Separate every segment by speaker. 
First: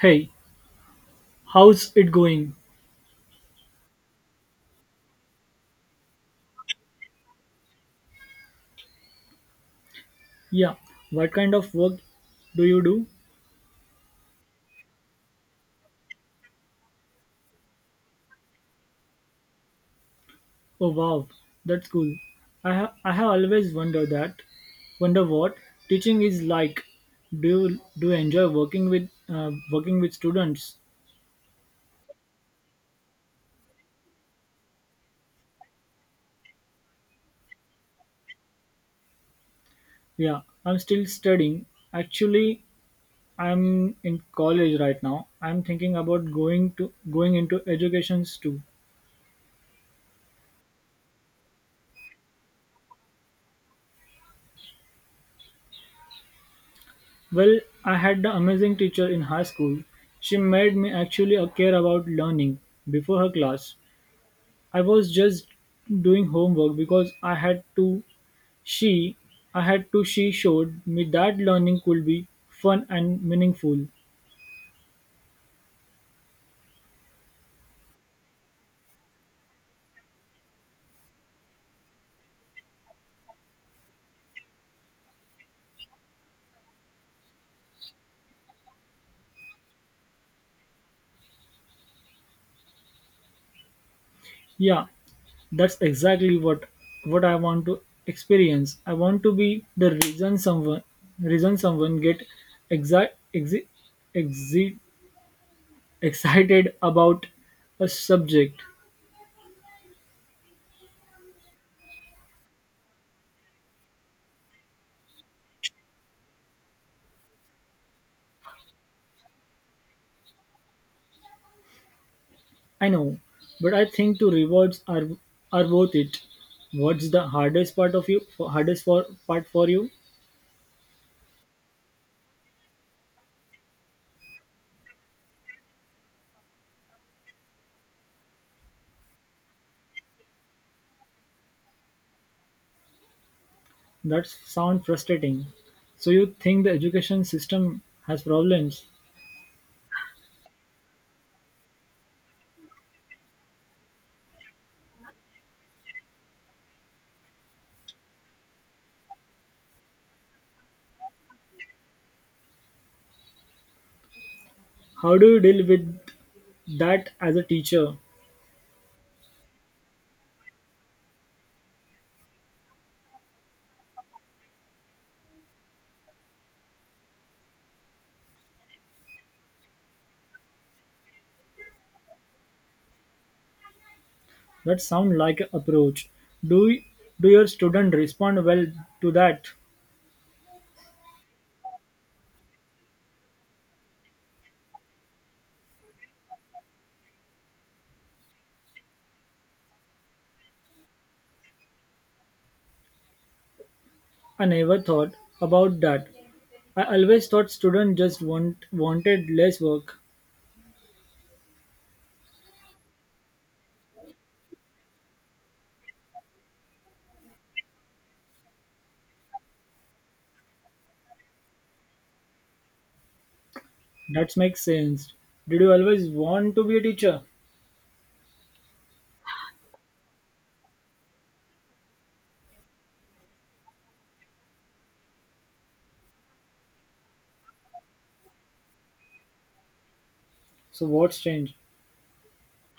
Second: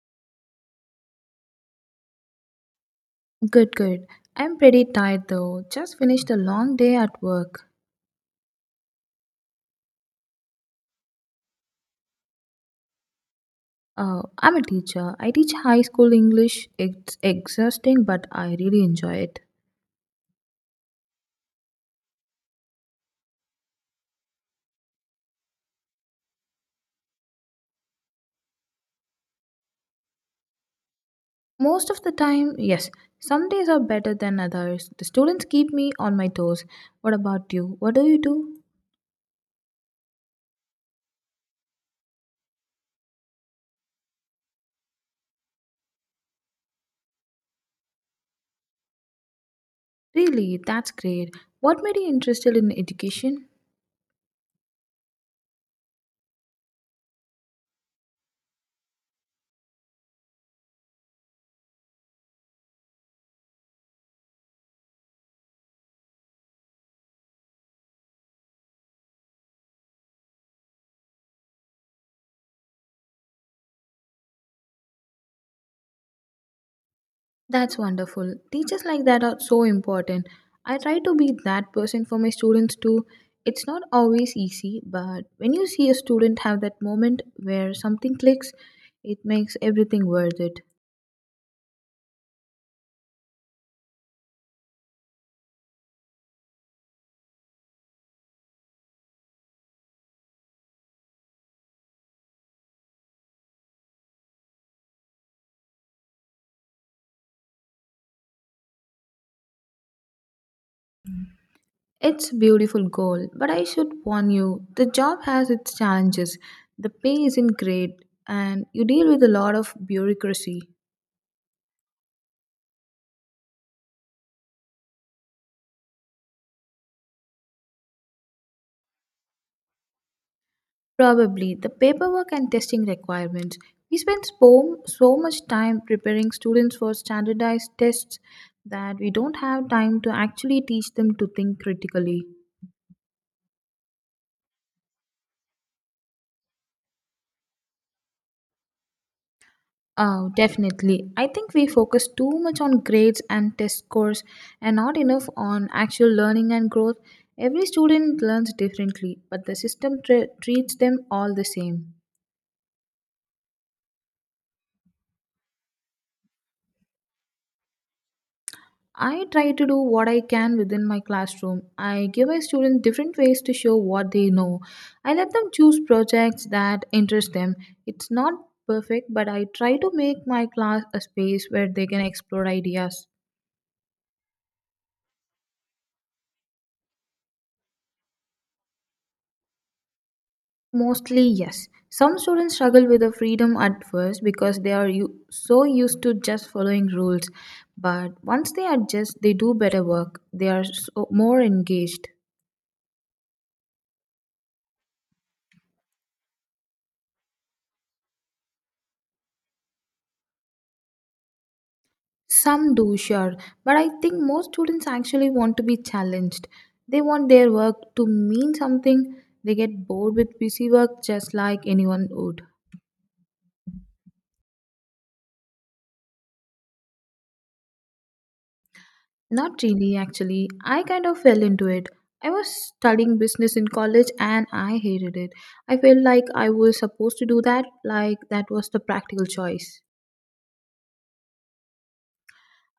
Speaker 1: Hey, how's it going?
Speaker 2: Good, good. I'm pretty tired though. Just finished a long day at work.
Speaker 1: Yeah, what kind of work do you do?
Speaker 2: I'm a teacher. I teach high school English. It's exhausting, but I really enjoy it.
Speaker 1: Oh wow, that's cool. I have always wondered that. Wonder what teaching is like. Do you, do you enjoy working with students?
Speaker 2: Most of the time, yes, some days are better than others. The students keep me on my toes. What about you? What do you do?
Speaker 1: Yeah, I'm still studying. Actually, I'm in college right now. I'm thinking about going into educations too.
Speaker 2: Really, that's great. What made you interested in education?
Speaker 1: Well, I had the amazing teacher in high school. She made me actually care about learning before her class. I was just doing homework because she I had to she showed me that learning could be fun and meaningful.
Speaker 2: That's wonderful. Teachers like that are so important. I try to be that person for my students too. It's not always easy, but when you see a student have that moment where something clicks, it makes everything worth it.
Speaker 1: Yeah, that's exactly what I want to experience. I want to be the reason someone get exact exi exi excited about a subject.
Speaker 2: It's a beautiful goal, but I should warn you the job has its challenges. The pay isn't great, and you deal with a lot of bureaucracy.
Speaker 1: I know, but I think two rewards are worth it. What's the hardest part of you? For, hardest for part for you?
Speaker 2: Probably the paperwork and testing requirements. We spend so much time preparing students for standardized tests that we don't have time to actually teach them to think critically.
Speaker 1: That sound frustrating. So you think the education system has problems?
Speaker 2: Oh, definitely. I think we focus too much on grades and test scores and not enough on actual learning and growth. Every student learns differently, but the system treats them all the same.
Speaker 1: How do you deal with that as a teacher?
Speaker 2: I try to do what I can within my classroom. I give my students different ways to show what they know. I let them choose projects that interest them. It's not perfect, but I try to make my class a space where they can explore ideas.
Speaker 1: That sound like an approach. Do do your student respond well to that?
Speaker 2: Mostly, yes. Some students struggle with the freedom at first because they are so used to just following rules. But once they adjust, they do better work. They are so more engaged.
Speaker 1: I never thought about that. I always thought students just wanted less work.
Speaker 2: Some do, sure, but I think most students actually want to be challenged. They want their work to mean something. They get bored with busy work just like anyone would.
Speaker 1: That makes sense. Did you always want to be a teacher?
Speaker 2: Not really, actually. I kind of fell into it. I was studying business in college and I hated it. I felt like I was supposed to do that, like that was the practical choice.
Speaker 1: So what's changed?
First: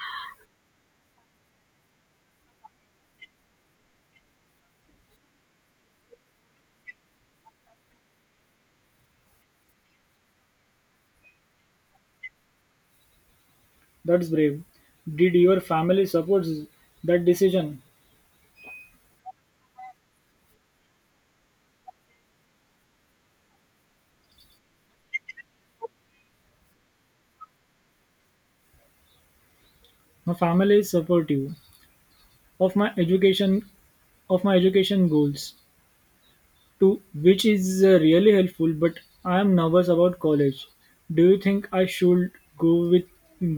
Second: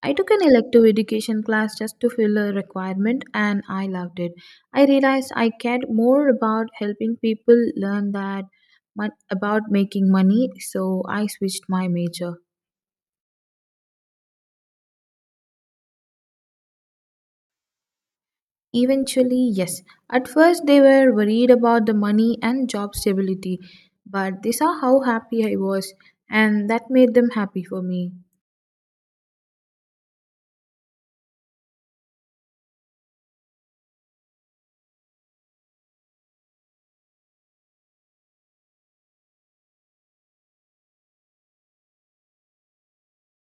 Speaker 2: I took an elective education class just to fill a requirement and I loved it. I realized I cared more about helping people learn that about making money, so I switched my major.
Speaker 1: That's brave. Did your family support that decision?
Speaker 2: Eventually, yes. At first, they were worried about the money and job stability, but they saw how happy I was, and that made them happy for me.
Speaker 1: My family is supportive of my education of my education goals to which is really helpful, but I am nervous about college. Do you think I should go with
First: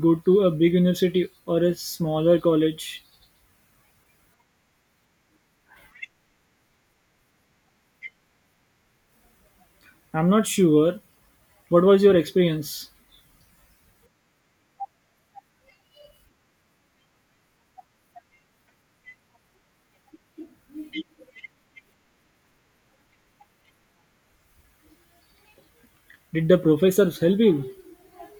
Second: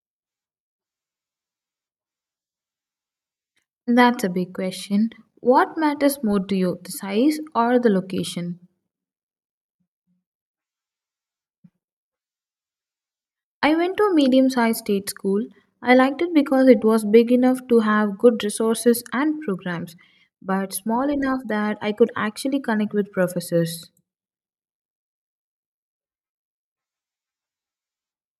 Speaker 1: go to a big university or a smaller college?
Speaker 2: That's a big question. What matters more to you, the size or the location?
Speaker 1: I'm not sure. What was your experience?
Speaker 2: I went to a medium sized state school. I liked it because it was big enough to have good resources and programs, but small enough that I could actually connect with professors.
Speaker 1: Did the professors help you?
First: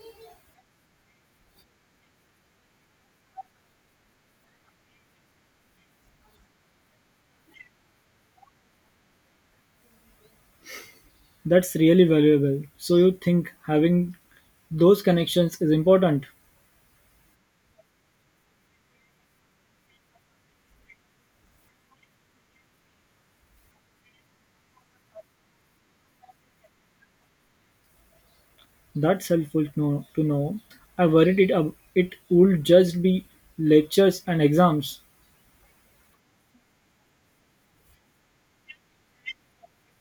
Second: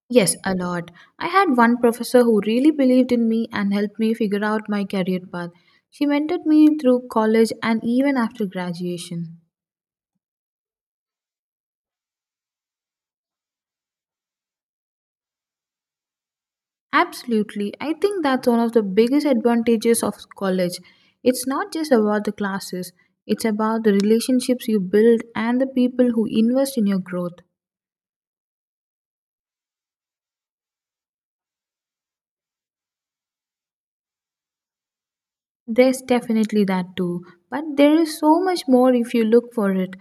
Speaker 2: Yes, a lot. I had one professor who really believed in me and helped me figure out my career path. She mentored me through college and even after graduation.
Speaker 1: That's really valuable. So you think having those connections is important?
Speaker 2: Absolutely. I think that's one of the biggest advantages of college. It's not just about the classes, it's about the relationships you build and the people who invest in your growth.
Speaker 1: That's helpful to know. To know. I worried it ab- it would just be lectures and exams.
Speaker 2: There's definitely that too, but there is so much more if you look for it.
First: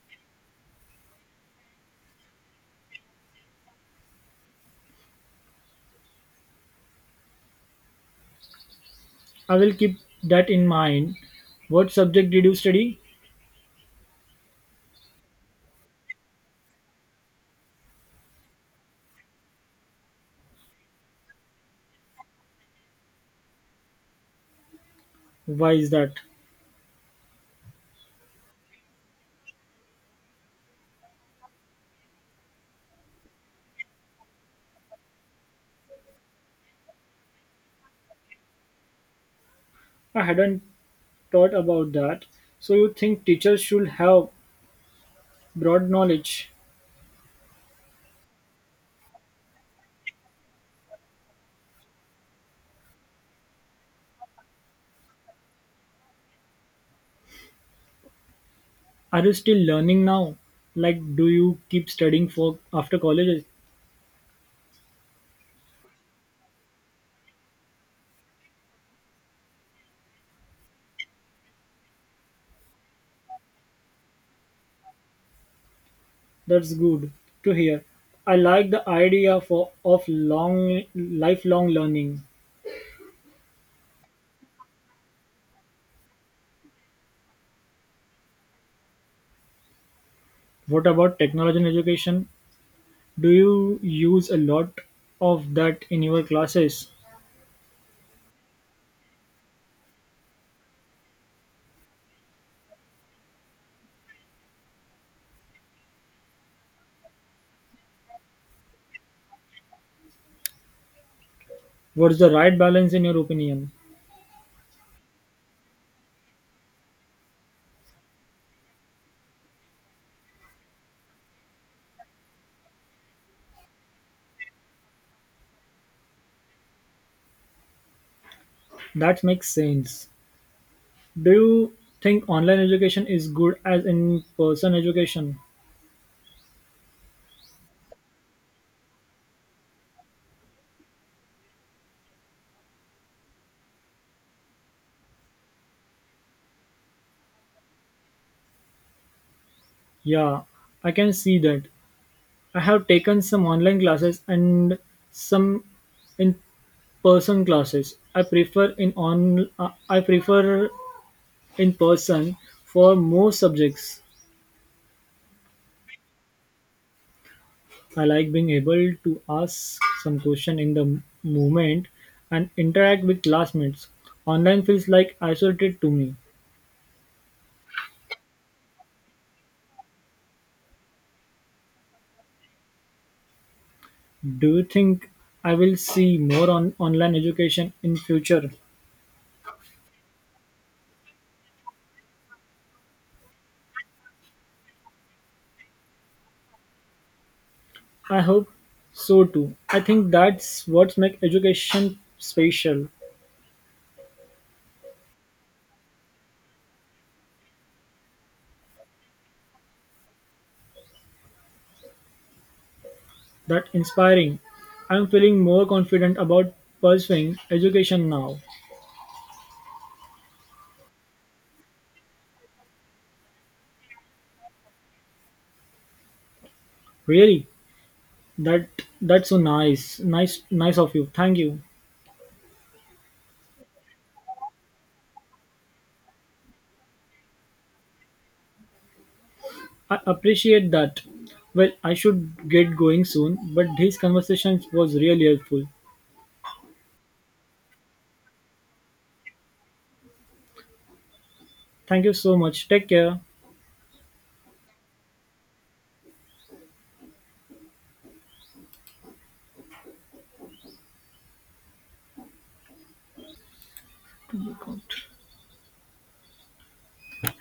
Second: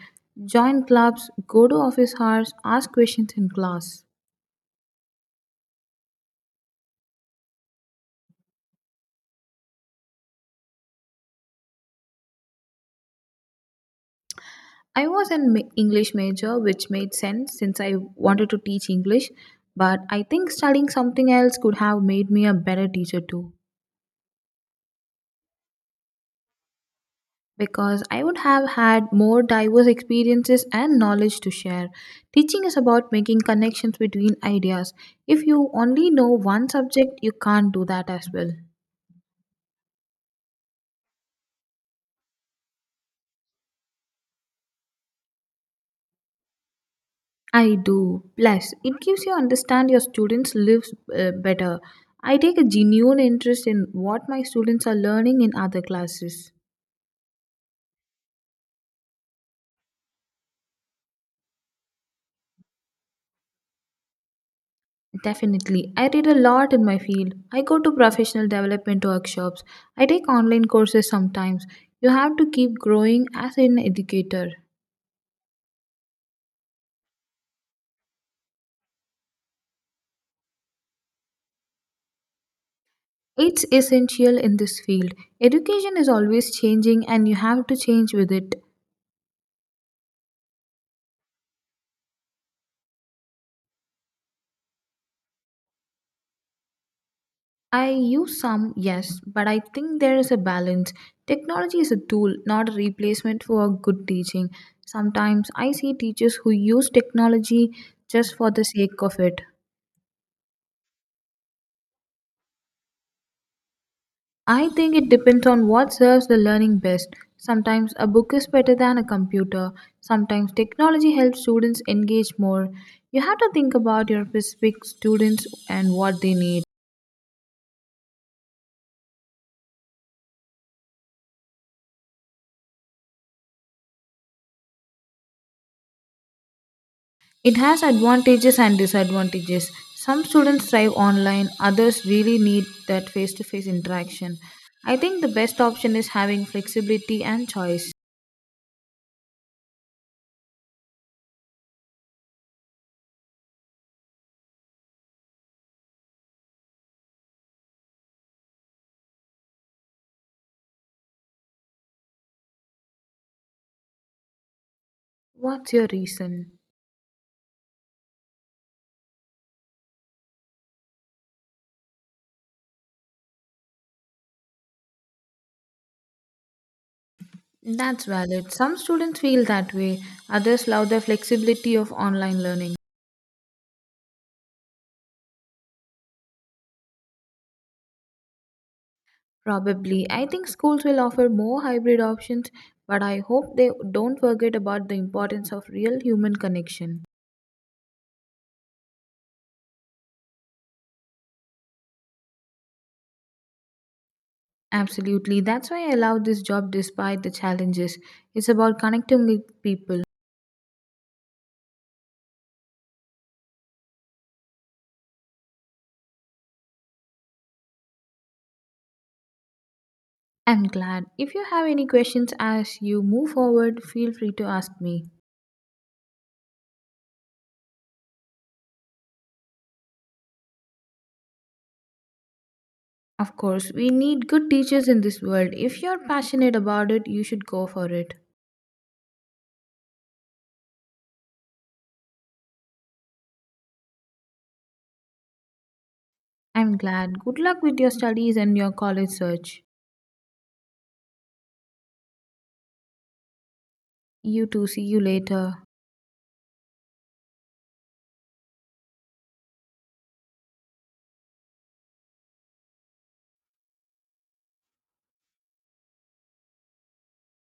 Speaker 2: Join clubs, go to office hours, ask questions in class.
Speaker 1: I will keep that in mind. What subject did you study?
Speaker 2: I was an English major, which made sense since I wanted to teach English, but I think studying something else could have made me a better teacher too.
Speaker 1: Why is that?
Speaker 2: Because I would have had more diverse experiences and knowledge to share. Teaching is about making connections between ideas. If you only know one subject, you can't do that as well.
Speaker 1: I hadn't thought about that. So you think teachers should have broad knowledge?
Speaker 2: I do. Plus, it gives you understand your students' lives, better. I take a genuine interest in what my students are learning in other classes.
Speaker 1: Are you still learning now? Like, do you keep studying for after college?
Speaker 2: Definitely. I read a lot in my field. I go to professional development workshops. I take online courses sometimes. You have to keep growing as an educator.
Speaker 1: That's good to hear. I like of long lifelong learning.
Speaker 2: It's essential in this field. Education is always changing and you have to change with it.
Speaker 1: What about technology in education? Do you use a lot of that in your classes?
Speaker 2: I use some, yes, but I think there is a balance. Technology is a tool, not a replacement for good teaching. Sometimes I see teachers who use technology just for the sake of it.
Speaker 1: What's the right balance in your opinion?
Speaker 2: I think it depends on what serves the learning best. Sometimes a book is better than a computer. Sometimes technology helps students engage more. You have to think about your specific students and what they need.
Speaker 1: That makes sense. Do you think online education is good as in person education?
Speaker 2: It has advantages and disadvantages. Some students thrive online, others really need that face to face interaction. I think the best option is having flexibility and choice.
Speaker 1: Yeah, I can see that. I have taken some online classes and some in-person classes. I prefer in person for most subjects.
Speaker 2: What's your reason?
Speaker 1: I like being able to ask some question in moment and interact with classmates. Online feels like isolated to me.
Speaker 2: That's valid. Some students feel that way, others love the flexibility of online learning.
Speaker 1: Do you think I will see more on online education in future?
Speaker 2: Probably. I think schools will offer more hybrid options, but I hope they don't forget about the importance of real human connection.
Speaker 1: I hope so too. I think that's what makes education special.
Speaker 2: Absolutely. That's why I love this job despite the challenges. It's about connecting with people.
Speaker 1: That inspiring. I'm feeling more confident about pursuing education now.
Speaker 2: I'm glad. If you have any questions as you move forward, feel free to ask me.
Speaker 1: Really? That that's so nice. Nice of you. Thank you.
Speaker 2: Of course, we need good teachers in this world. If you're passionate about it, you should go for it.
Speaker 1: I appreciate that. Well, I should get going soon, but this conversation was really helpful.
Speaker 2: I'm glad. Good luck with your studies and your college search.
Speaker 1: Thank you so much. Take care.
Speaker 2: You too. See you later.